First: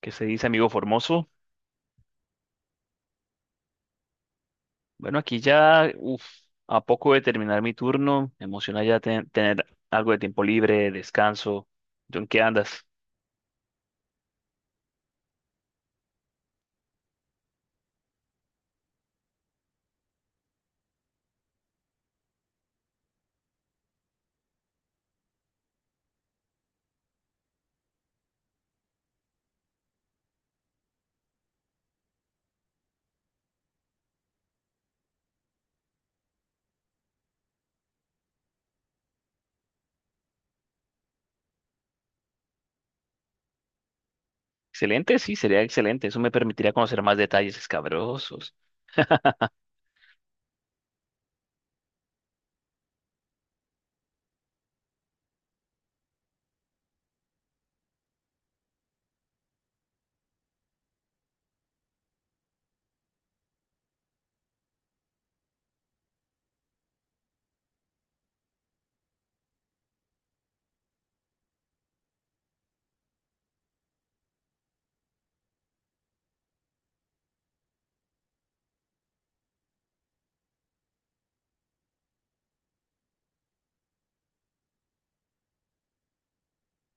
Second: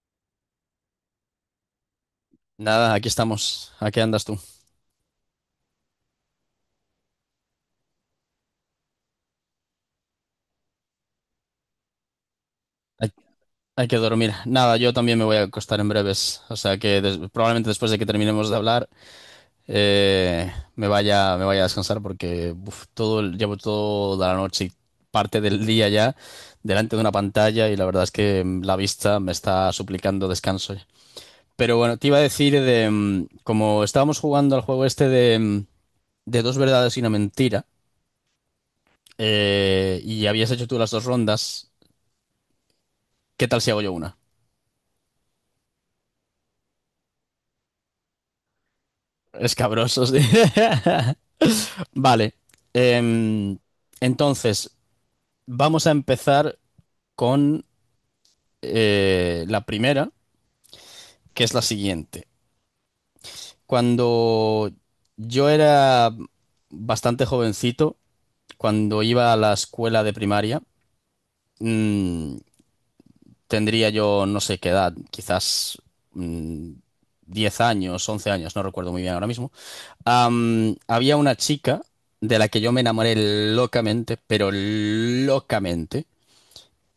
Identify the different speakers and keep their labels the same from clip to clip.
Speaker 1: ¿Qué se dice, amigo Formoso?
Speaker 2: Nada, aquí estamos. ¿A qué andas tú?
Speaker 1: Bueno, aquí ya, uf, a poco de terminar mi turno, me emociona ya tener algo de tiempo libre, descanso. ¿Tú en qué andas?
Speaker 2: Hay, hay que dormir. Nada, yo también me voy a acostar en breves. O sea que des- probablemente después de que terminemos de hablar, me vaya a descansar porque uf, todo, el- llevo toda la noche y parte del día ya delante de una pantalla y la verdad es que la vista me está suplicando descanso. Ya. Pero bueno, te iba a decir de como estábamos jugando al juego este de, de 2 verdades y 1 mentira, y habías hecho tú las 2 rondas, ¿qué tal si hago yo una?
Speaker 1: Excelente, sí, sería excelente. Eso me permitiría conocer más detalles escabrosos.
Speaker 2: Escabrosos. Sí. Vale. em, entonces, vamos a empezar con la primera, que es la siguiente. Cuando yo era bastante jovencito, cuando iba a la escuela de primaria, mm, tendría yo no sé qué edad, quizás mm, 10 años, 11 años, no recuerdo muy bien ahora mismo. Había una chica de la que yo me enamoré locamente, pero locamente.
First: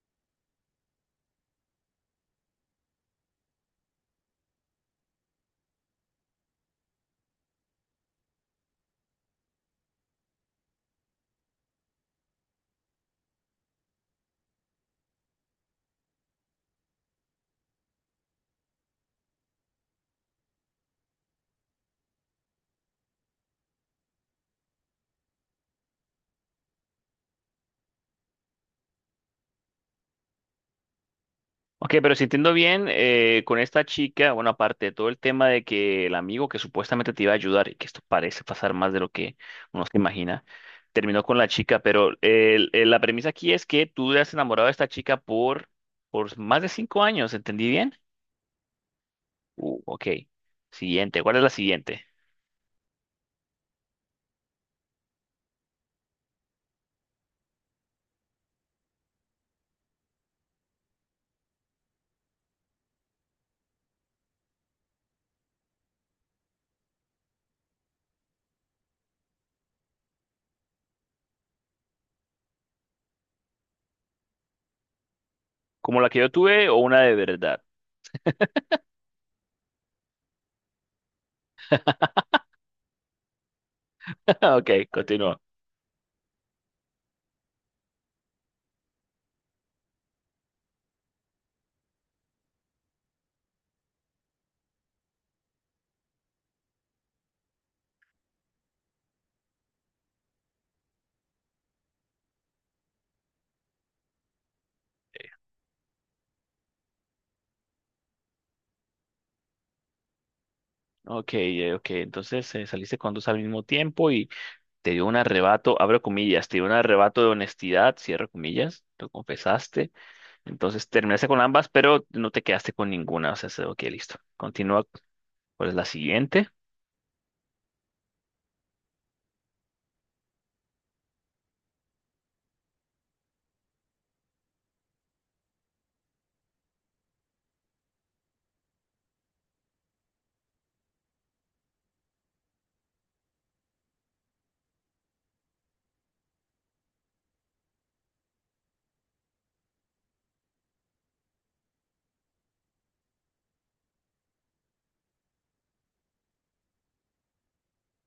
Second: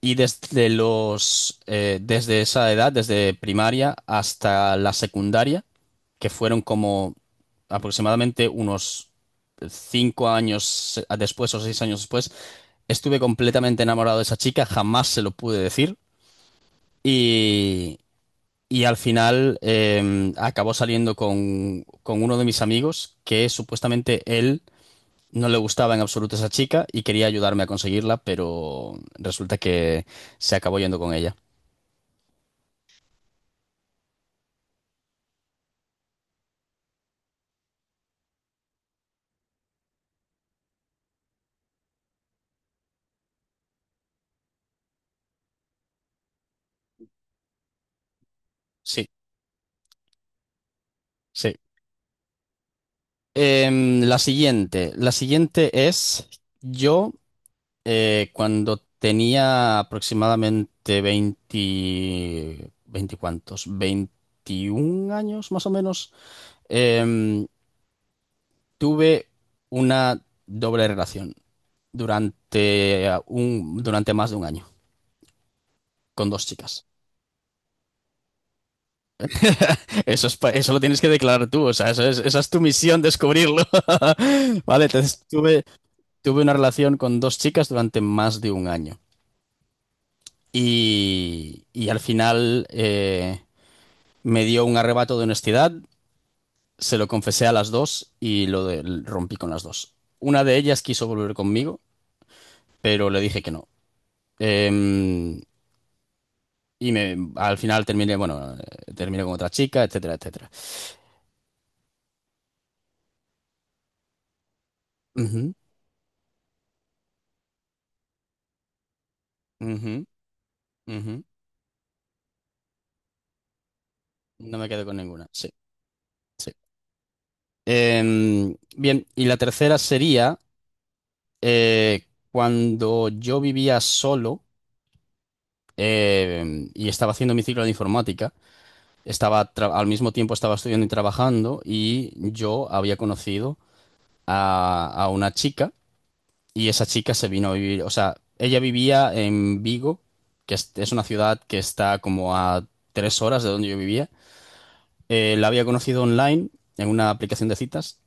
Speaker 2: Y desde los, desde esa edad, desde primaria hasta la secundaria, que fueron como aproximadamente unos 5 años después o 6 años después, estuve completamente enamorado de esa chica, jamás se lo pude decir. Y, y al final, acabó saliendo con uno de mis amigos que supuestamente él no le gustaba en absoluto esa chica y quería ayudarme a conseguirla, pero resulta que se acabó yendo con ella.
Speaker 1: Ok, pero si entiendo bien, con esta chica, bueno, aparte de todo el tema de que el amigo que supuestamente te iba a ayudar, y que esto parece pasar más de lo que uno se imagina, terminó con la chica, pero la premisa aquí es que tú te has enamorado de esta chica por más de 5 años, ¿entendí bien?
Speaker 2: Sí,
Speaker 1: Ok. Siguiente. ¿Cuál es la
Speaker 2: sí.
Speaker 1: siguiente?
Speaker 2: La siguiente es yo, cuando tenía aproximadamente 20, 20 cuántos, 21 años más o menos, em, tuve una doble relación durante, durante más de 1 año
Speaker 1: ¿Como la que yo
Speaker 2: con dos
Speaker 1: tuve o
Speaker 2: chicas.
Speaker 1: una de verdad?
Speaker 2: Eso es, pa- eso lo tienes que declarar tú, o sea, eso es, esa es tu misión, descubrirlo.
Speaker 1: Ok,
Speaker 2: Vale, entonces
Speaker 1: continúa.
Speaker 2: tuve, tuve una relación con 2 chicas durante más de 1 año. Y, y al final, me dio un arrebato de honestidad, se lo confesé a las dos y lo de- rompí con las dos. Una de ellas quiso volver conmigo, pero le dije que no. Em, y me, al final terminé, bueno, terminé con otra chica, etcétera, etcétera.
Speaker 1: Ok, ok. Entonces saliste con dos al mismo tiempo y te dio un
Speaker 2: Ujú,
Speaker 1: arrebato, abro comillas, te dio un arrebato de honestidad, cierro comillas, lo confesaste.
Speaker 2: ujú,
Speaker 1: Entonces
Speaker 2: ujú.
Speaker 1: terminaste con ambas, pero no te quedaste con ninguna. O sea, ok, listo.
Speaker 2: No me
Speaker 1: Continúa.
Speaker 2: quedo con ninguna. Sí,
Speaker 1: ¿Cuál es la siguiente?
Speaker 2: sí. Bien, y la tercera sería eh, cuando yo vivía solo y estaba haciendo mi ciclo de informática, estaba tra- al mismo tiempo estaba estudiando y trabajando y yo había conocido a una chica. Y esa chica se vino a vivir, o sea, ella vivía en Vigo, que es una ciudad que está como a 3 horas de donde yo vivía. La había conocido online en una aplicación de citas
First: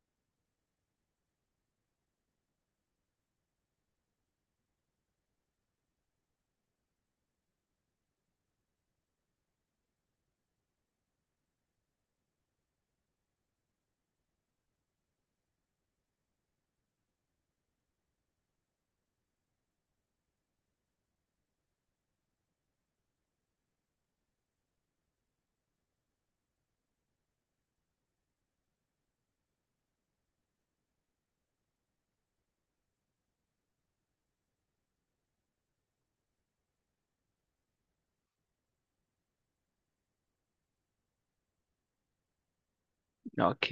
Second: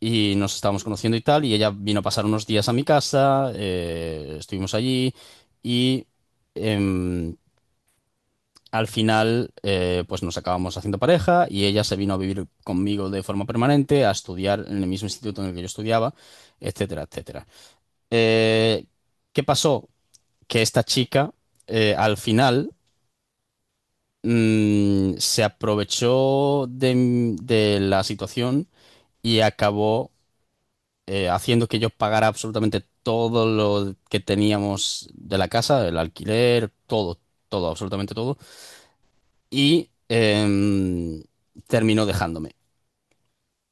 Speaker 2: y nos estábamos conociendo y tal, y ella vino a pasar unos días a mi casa, estuvimos allí y em, al final pues nos acabamos haciendo pareja y ella se vino a vivir conmigo de forma permanente, a estudiar en el mismo instituto en el que yo estudiaba, etcétera, etcétera. Eh, ¿Qué pasó? Que esta chica al final se aprovechó de, m- de la situación y acabó haciendo que yo pagara absolutamente todo lo que teníamos de la casa, el alquiler, todo, todo, absolutamente todo, y terminó dejándome.
Speaker 1: Ok,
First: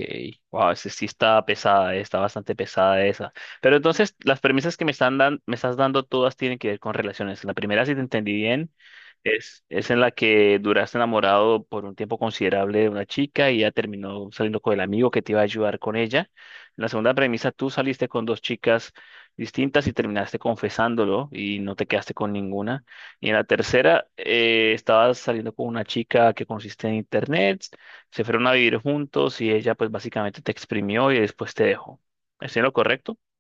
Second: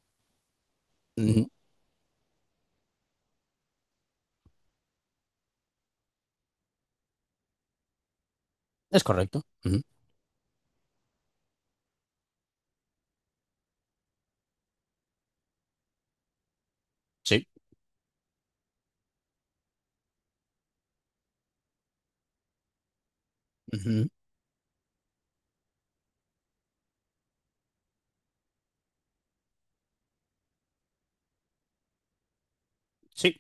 Speaker 1: wow, ese sí está
Speaker 2: Ujú.
Speaker 1: pesada, está bastante pesada esa. Pero entonces, las premisas que me estás dando todas tienen que ver con relaciones. La primera, si te entendí bien,
Speaker 2: Es correcto.
Speaker 1: es,
Speaker 2: Ujú.
Speaker 1: es en la que duraste enamorado por un tiempo considerable de una chica y ya terminó saliendo con el amigo que te iba a ayudar con ella. La segunda
Speaker 2: Sí.
Speaker 1: premisa, tú saliste con dos chicas distintas y terminaste confesándolo y no te quedaste con ninguna. Y en la tercera,
Speaker 2: Ujú.
Speaker 1: estabas saliendo con una chica que consiste en internet. Se fueron a vivir juntos y ella pues básicamente te exprimió y después te dejó. ¿Estoy en lo correcto?
Speaker 2: Sí,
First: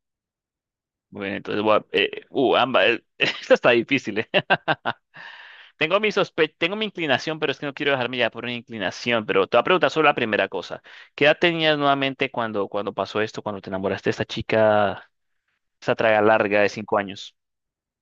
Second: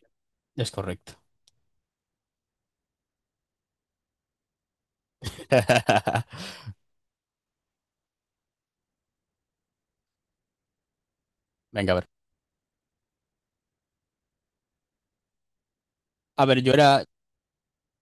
Speaker 2: es correcto.
Speaker 1: Bueno, entonces ambas, esta está difícil, eh. Tengo mi sospe tengo mi inclinación, pero es que no quiero dejarme ya por una inclinación, pero te voy a preguntar sobre la primera cosa. ¿Qué edad tenías
Speaker 2: Venga, a ver.
Speaker 1: nuevamente cuando pasó esto, cuando te enamoraste de esta chica, esa traga
Speaker 2: A
Speaker 1: larga
Speaker 2: ver,
Speaker 1: de
Speaker 2: yo
Speaker 1: cinco
Speaker 2: era,
Speaker 1: años?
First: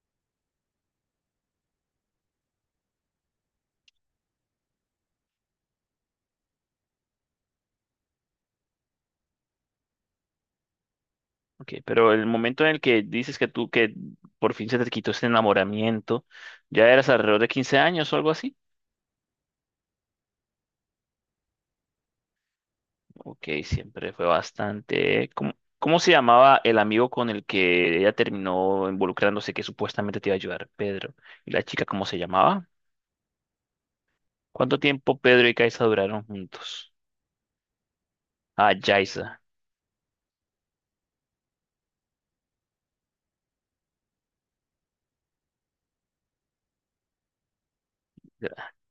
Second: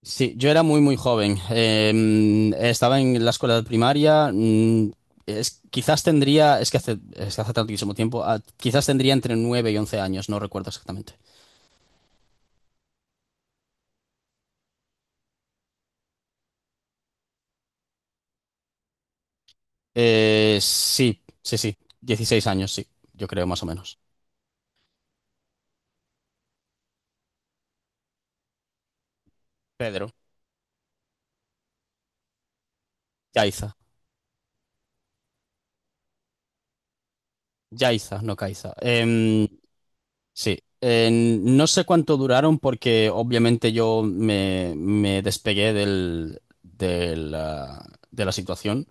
Speaker 2: sí, yo era muy, muy joven. Estaba en la escuela primaria. Es- quizás tendría, es que hace tantísimo tiempo, ah, quizás tendría entre 9 y 11 años, no recuerdo exactamente.
Speaker 1: Ok, pero el momento en el que dices que tú que por fin se te quitó ese enamoramiento, ¿ya eras alrededor de 15 años o algo así?
Speaker 2: Sí, sí, sí, 16 años, sí, yo
Speaker 1: Ok,
Speaker 2: creo más o menos.
Speaker 1: siempre fue bastante. ¿Cómo se llamaba el amigo con el que ella terminó involucrándose que
Speaker 2: Pedro.
Speaker 1: supuestamente te iba a ayudar? Pedro. ¿Y la chica cómo se llamaba?
Speaker 2: Yaiza.
Speaker 1: ¿Cuánto tiempo Pedro y Kaisa duraron juntos?
Speaker 2: Yaiza, no
Speaker 1: Ah,
Speaker 2: Caiza.
Speaker 1: Yaisa.
Speaker 2: Sí, en- no sé cuánto duraron porque obviamente yo me, me despegué del, del, de la situación.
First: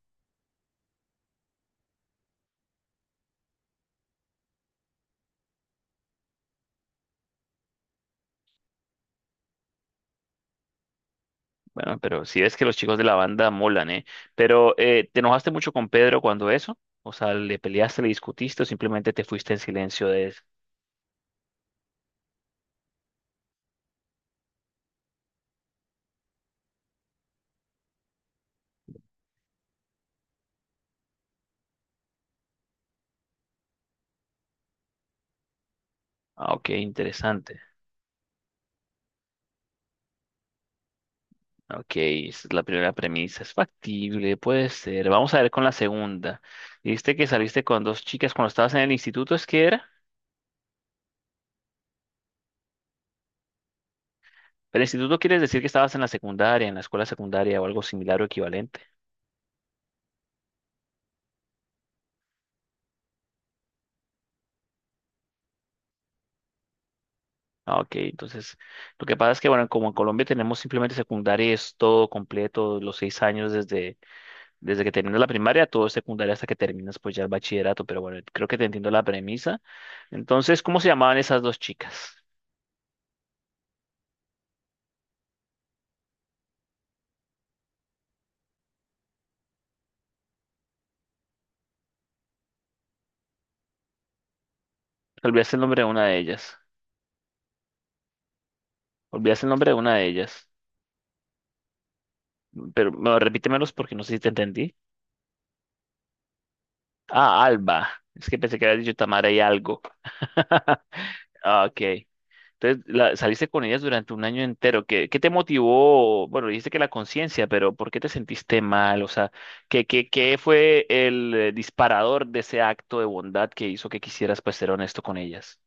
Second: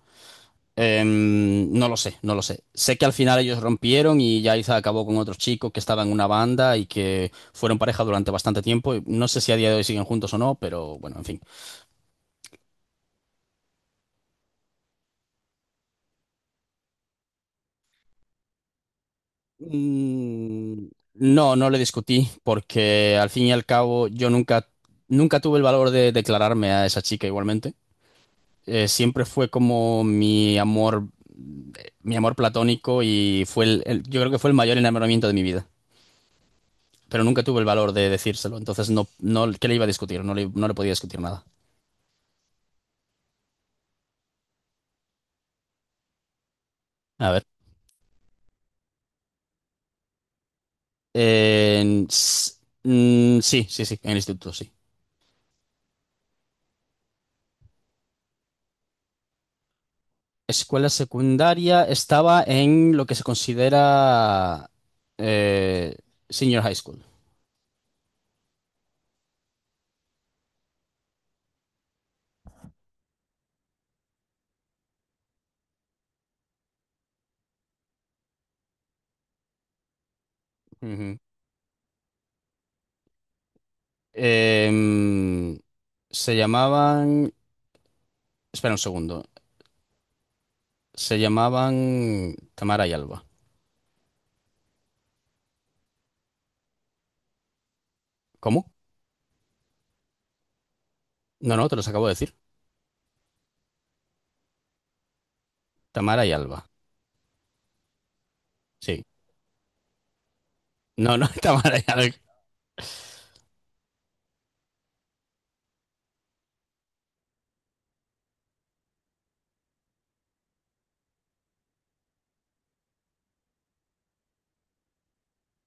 Speaker 2: No lo sé, no lo sé. Sé que al final ellos rompieron y Yaiza acabó con otros chicos que estaban en una banda y que fueron pareja durante bastante tiempo. Y no sé si a día de hoy siguen juntos o no, pero bueno, en fin.
Speaker 1: Bueno, pero si ves que los chicos de la banda molan, ¿eh? Pero, ¿te enojaste mucho con Pedro cuando eso? O sea, ¿le peleaste, le discutiste o simplemente te fuiste en silencio de eso?
Speaker 2: Mm, no, no le discutí porque al fin y al cabo yo nunca, nunca tuve el valor de declararme a esa chica igualmente. Siempre fue como mi amor platónico y fue el- yo creo que fue el mayor enamoramiento de mi vida.
Speaker 1: Ah, ok,
Speaker 2: Pero nunca
Speaker 1: interesante.
Speaker 2: tuve el valor de decírselo. Entonces, no, no, ¿qué le iba a discutir? No le, no le podía discutir nada.
Speaker 1: Ok, esa es la primera premisa. Es factible, puede ser. Vamos a ver con la segunda. Dijiste que
Speaker 2: A ver.
Speaker 1: saliste con dos chicas cuando estabas en el instituto, ¿es que era?
Speaker 2: Eh, s- sí, sí, sí, en el instituto, sí.
Speaker 1: El instituto quiere decir que estabas en la secundaria, en la escuela secundaria o algo similar o equivalente.
Speaker 2: Escuela secundaria estaba en lo que se considera eh, senior high school.
Speaker 1: Ah, ok, entonces lo que pasa es que, bueno, como en Colombia tenemos simplemente secundaria, y es todo completo, los 6 años desde que terminas la primaria, todo es secundaria hasta que terminas pues ya el bachillerato, pero bueno, creo que te entiendo la premisa. Entonces, ¿cómo se llamaban
Speaker 2: Ujú.
Speaker 1: esas dos chicas?
Speaker 2: Em, se llamaban... Espera un segundo. Se llamaban Tamara y Alba.
Speaker 1: Te olvidaste el nombre de una de ellas.
Speaker 2: ¿Cómo?
Speaker 1: Olvidaste el nombre de una de ellas.
Speaker 2: No, no, te los acabo de decir.
Speaker 1: Pero no, repítemelos porque no sé si te entendí.
Speaker 2: Tamara y Alba.
Speaker 1: Ah, Alba. Es que pensé que habías dicho
Speaker 2: Sí.
Speaker 1: Tamara y algo.
Speaker 2: No, no,
Speaker 1: Ah,
Speaker 2: Tamara
Speaker 1: ok.
Speaker 2: y Alba.
Speaker 1: Entonces, saliste con ellas durante un año entero. ¿Qué te motivó? Bueno, dijiste que la conciencia, pero ¿por qué te sentiste mal? O sea, ¿qué fue el disparador de ese acto de bondad que hizo que quisieras, pues, ser honesto con ellas?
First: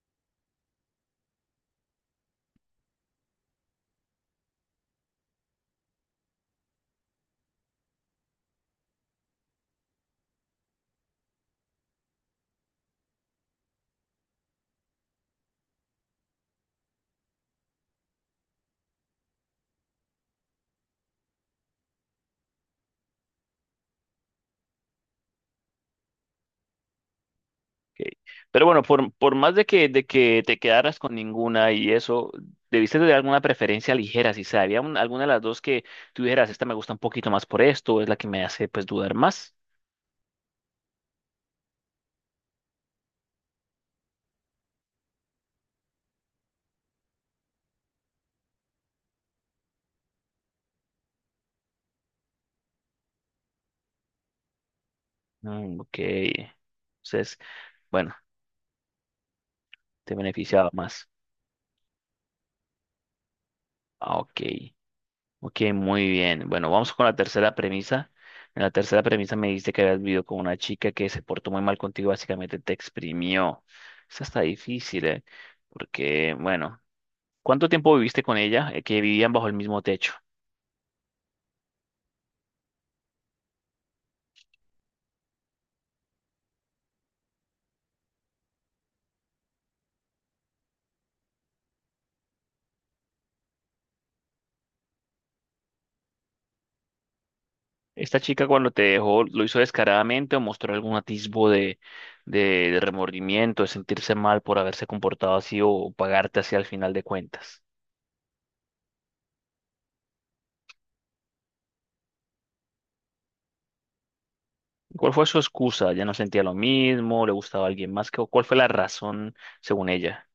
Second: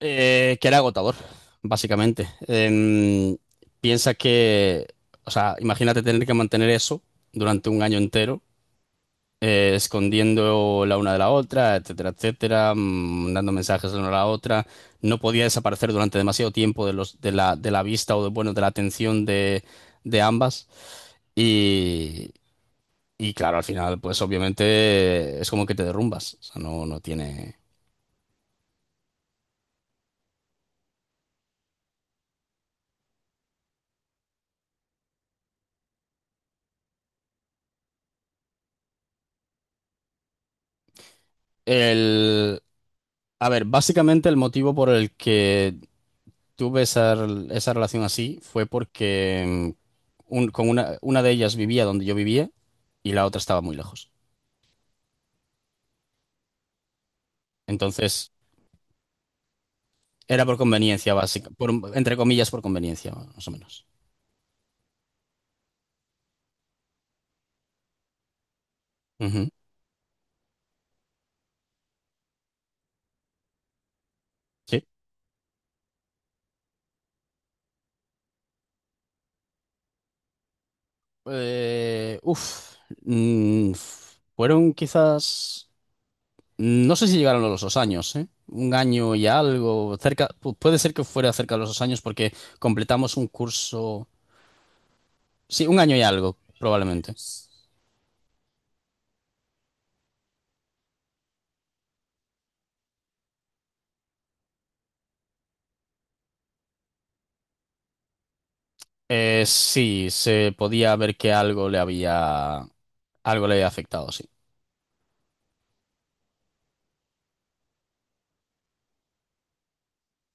Speaker 2: Que era agotador, básicamente. Piensa que, o sea, imagínate tener que mantener eso durante 1 año entero, escondiendo la una de la otra, etcétera, etcétera, dando mensajes la una a la otra. No podía desaparecer durante demasiado tiempo de los, de la vista o de, bueno, de la atención de ambas. Y, y claro, al final, pues obviamente es como que te derrumbas. O sea, no, no tiene.
Speaker 1: Ok. Pero bueno, por más de que te quedaras con ninguna y eso, debiste de alguna preferencia ligera, si sabía había alguna de las dos que tú dijeras, esta me gusta un poquito más por esto, es la que me hace pues dudar más.
Speaker 2: El, a ver, básicamente el motivo por el que tuve esa, rel- esa relación así fue porque un- con una de ellas vivía donde yo vivía y la otra estaba muy lejos.
Speaker 1: Mm, ok. Entonces, bueno,
Speaker 2: Entonces,
Speaker 1: te
Speaker 2: era por
Speaker 1: beneficiaba más.
Speaker 2: conveniencia básica, por, entre comillas, por conveniencia, más o menos.
Speaker 1: Ah, ok. Ok, muy bien. Bueno, vamos con la tercera premisa. En la tercera premisa me
Speaker 2: Ujú.
Speaker 1: dijiste que habías vivido con una chica que se portó muy mal contigo, básicamente te exprimió. Esa está
Speaker 2: Sí.
Speaker 1: difícil, ¿eh? Porque, bueno. ¿Cuánto tiempo viviste con ella, que vivían bajo el mismo techo?
Speaker 2: Eh, uf, f- fueron quizás, no sé si llegaron a los 2 años, ¿eh? Un año y algo, cerca, pu- puede ser que fuera cerca de los 2 años porque completamos un curso, sí, 1 año y algo, probablemente.
Speaker 1: ¿Esta chica cuando te dejó lo hizo descaradamente o mostró algún atisbo de remordimiento, de sentirse mal por haberse comportado así o pagarte así al final de cuentas?
Speaker 2: Sí, se podía ver que algo le había afectado, sí.
Speaker 1: ¿Cuál fue su excusa? ¿Ya no sentía lo mismo? ¿Le gustaba alguien más? ¿Cuál fue la razón según ella?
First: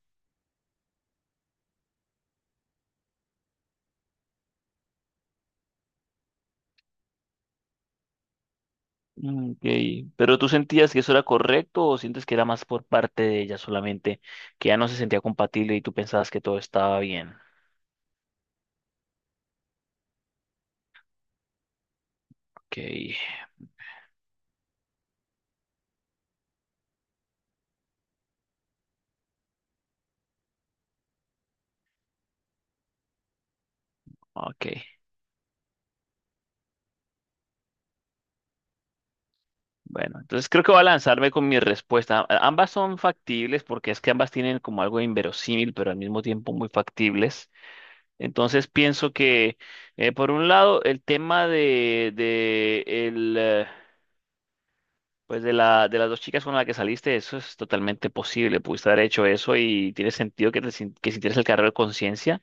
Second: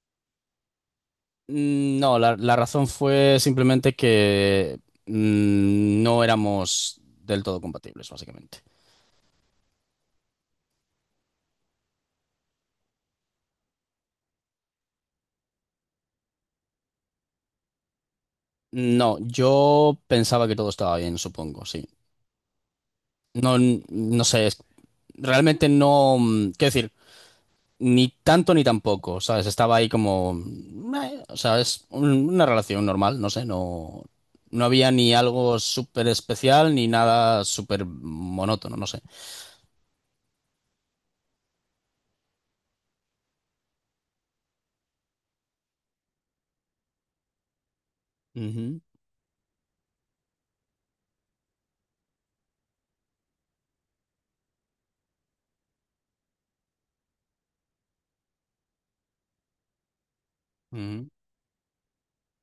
Speaker 2: No, la razón fue simplemente que no éramos del todo compatibles, básicamente.
Speaker 1: Mm, ok. ¿Pero tú sentías que eso era correcto o sientes que era más por parte de ella solamente, que ya no se sentía compatible y tú pensabas que todo estaba bien?
Speaker 2: No, yo pensaba que todo estaba bien, supongo, sí.
Speaker 1: Ok,
Speaker 2: No, no sé, es- realmente no, quiero decir, ni tanto ni tampoco, ¿sabes? Estaba ahí como... o sea, es un- una relación normal, no sé, no... No
Speaker 1: ok.
Speaker 2: había ni algo súper especial ni nada súper monótono, no sé.
Speaker 1: Bueno, entonces creo que voy a lanzarme con mi respuesta. Ambas son factibles porque es que ambas tienen como algo inverosímil, pero al mismo tiempo muy factibles. Entonces
Speaker 2: Ujú,
Speaker 1: pienso que, por un lado, el tema pues de las dos chicas con las que saliste, eso es totalmente posible. Pudiste haber hecho eso y tiene sentido que, te sin-
Speaker 2: ujú,
Speaker 1: que sintieras el cargo de conciencia.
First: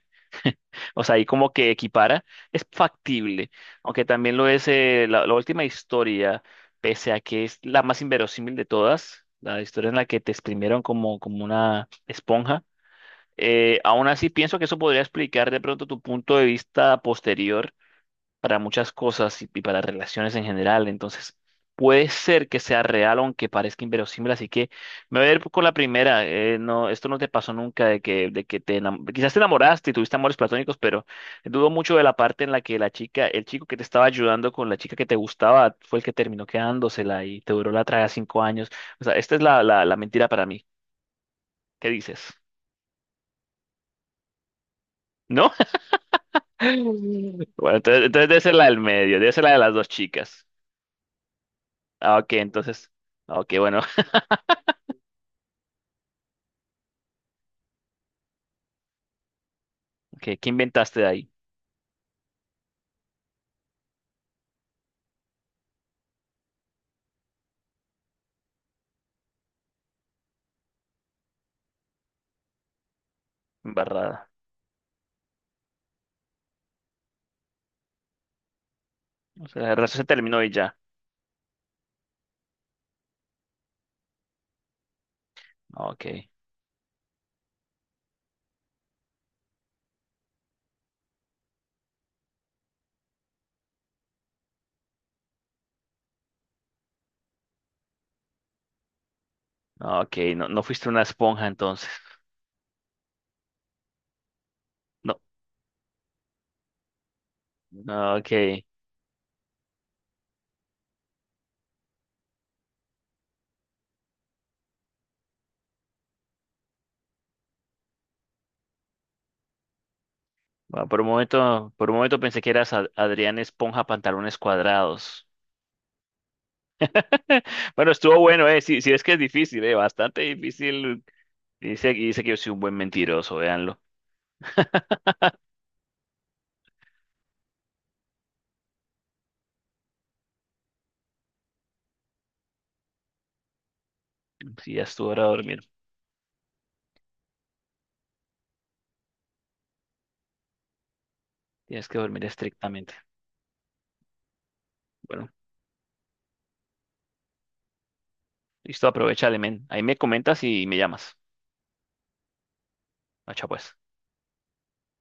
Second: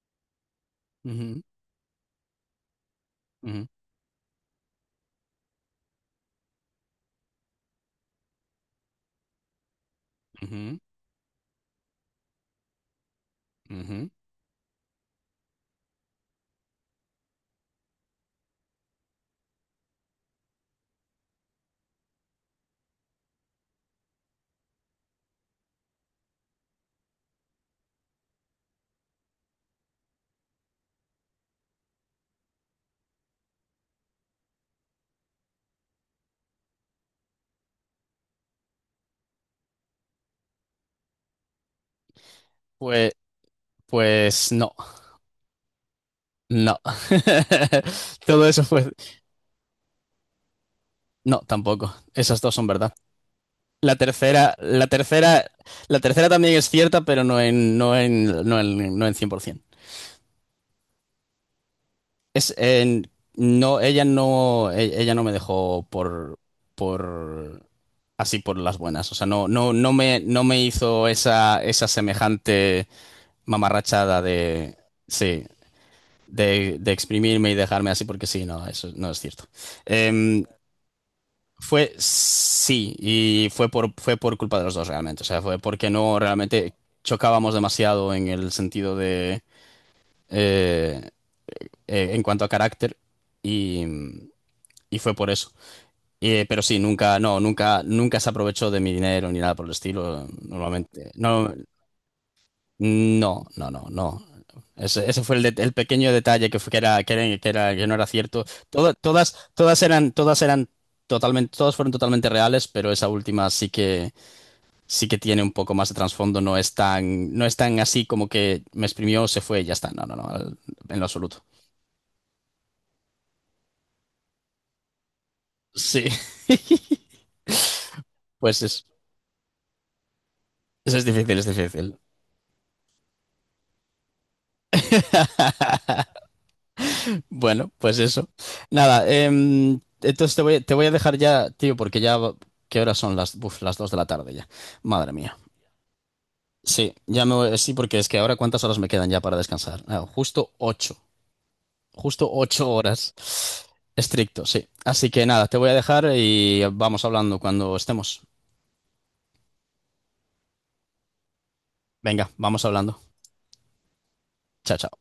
Speaker 1: O sea, ahí como que equipara, es factible,
Speaker 2: ujú,
Speaker 1: aunque también lo es la última historia, pese a que es la más inverosímil de todas, la historia en la que te
Speaker 2: ujú,
Speaker 1: exprimieron como una esponja.
Speaker 2: ujú,
Speaker 1: Aún
Speaker 2: ujú.
Speaker 1: así, pienso que eso podría explicar de pronto tu punto de vista posterior para muchas cosas y para relaciones en general. Entonces, puede ser que sea real, aunque parezca inverosímil. Así que me voy a ir con la primera. No, esto no te pasó nunca de que quizás te enamoraste y tuviste amores platónicos, pero dudo mucho de la parte en la que la chica, el chico que te estaba ayudando con la chica que te gustaba, fue el que terminó quedándosela y te duró la traga 5 años. O sea, esta es la mentira para mí. ¿Qué dices?
Speaker 2: Pues, pues no,
Speaker 1: ¿No?
Speaker 2: no.
Speaker 1: Bueno, entonces, entonces debe
Speaker 2: Todo
Speaker 1: ser
Speaker 2: eso
Speaker 1: la del
Speaker 2: fue...
Speaker 1: medio, debe ser la de las dos chicas.
Speaker 2: No, tampoco.
Speaker 1: Ah, ok,
Speaker 2: Esas dos son
Speaker 1: entonces.
Speaker 2: verdad.
Speaker 1: Ah, ok, bueno.
Speaker 2: La tercera, la tercera, la tercera también es cierta, pero no en 100%.
Speaker 1: ¿Qué inventaste de ahí?
Speaker 2: Es, en- no, ella no, e- ella no me dejó por así por las buenas. O sea, no, no, no me, no me hizo esa, esa semejante mamarrachada
Speaker 1: Embarrada.
Speaker 2: de, sí, de exprimirme y dejarme así porque sí, no, eso no es cierto.
Speaker 1: O sea, el resto se terminó
Speaker 2: Em,
Speaker 1: y ya.
Speaker 2: fue sí y fue por, fue por culpa de los dos realmente. O sea, fue
Speaker 1: No,
Speaker 2: porque no
Speaker 1: ok.
Speaker 2: realmente chocábamos demasiado en el sentido de eh, en cuanto a carácter y y fue por eso. Pero sí, nunca, no, nunca, nunca se aprovechó de mi dinero ni nada por el
Speaker 1: No, ok,
Speaker 2: estilo,
Speaker 1: no, no fuiste una
Speaker 2: normalmente.
Speaker 1: esponja
Speaker 2: No,
Speaker 1: entonces.
Speaker 2: no, no, no, no. Ese,
Speaker 1: No.
Speaker 2: ese fue el, de- el pequeño detalle que fue, que era, que era, que era- que no era
Speaker 1: No,
Speaker 2: cierto.
Speaker 1: ok.
Speaker 2: Toda- todas, todas eran totalmente, todas fueron totalmente reales, pero esa última sí que tiene un poco más de trasfondo. No es tan, no es tan así como que me exprimió, se fue y ya está. No, no, no,
Speaker 1: Bueno,
Speaker 2: en
Speaker 1: por
Speaker 2: lo
Speaker 1: un
Speaker 2: absoluto.
Speaker 1: momento, por un momento pensé que eras Adrián Esponja Pantalones Cuadrados.
Speaker 2: Sí,
Speaker 1: Bueno, estuvo bueno, eh.
Speaker 2: pues
Speaker 1: Sí, sí, es que es difícil, eh. Bastante difícil.
Speaker 2: es difícil, es
Speaker 1: Dice,
Speaker 2: difícil.
Speaker 1: dice que yo soy un buen mentiroso, véanlo.
Speaker 2: Bueno, pues eso. Nada, entonces te voy a dejar ya, tío, porque ya, va- ¿qué horas son las, uf, las 2 de la tarde ya?
Speaker 1: Sí, ya estuvo
Speaker 2: Madre
Speaker 1: hora de
Speaker 2: mía.
Speaker 1: dormir.
Speaker 2: Sí, ya me voy, sí, porque es que ahora cuántas horas me quedan ya para descansar. Ah, justo 8
Speaker 1: Tienes que dormir
Speaker 2: justo 8
Speaker 1: estrictamente.
Speaker 2: horas. Estricto, sí. Así que
Speaker 1: Bueno,
Speaker 2: nada, te voy a dejar y vamos hablando cuando estemos.
Speaker 1: listo, aprovecha, men. Ahí me comentas y me llamas.
Speaker 2: Venga, vamos hablando.
Speaker 1: Macha, pues.
Speaker 2: Chao, chao.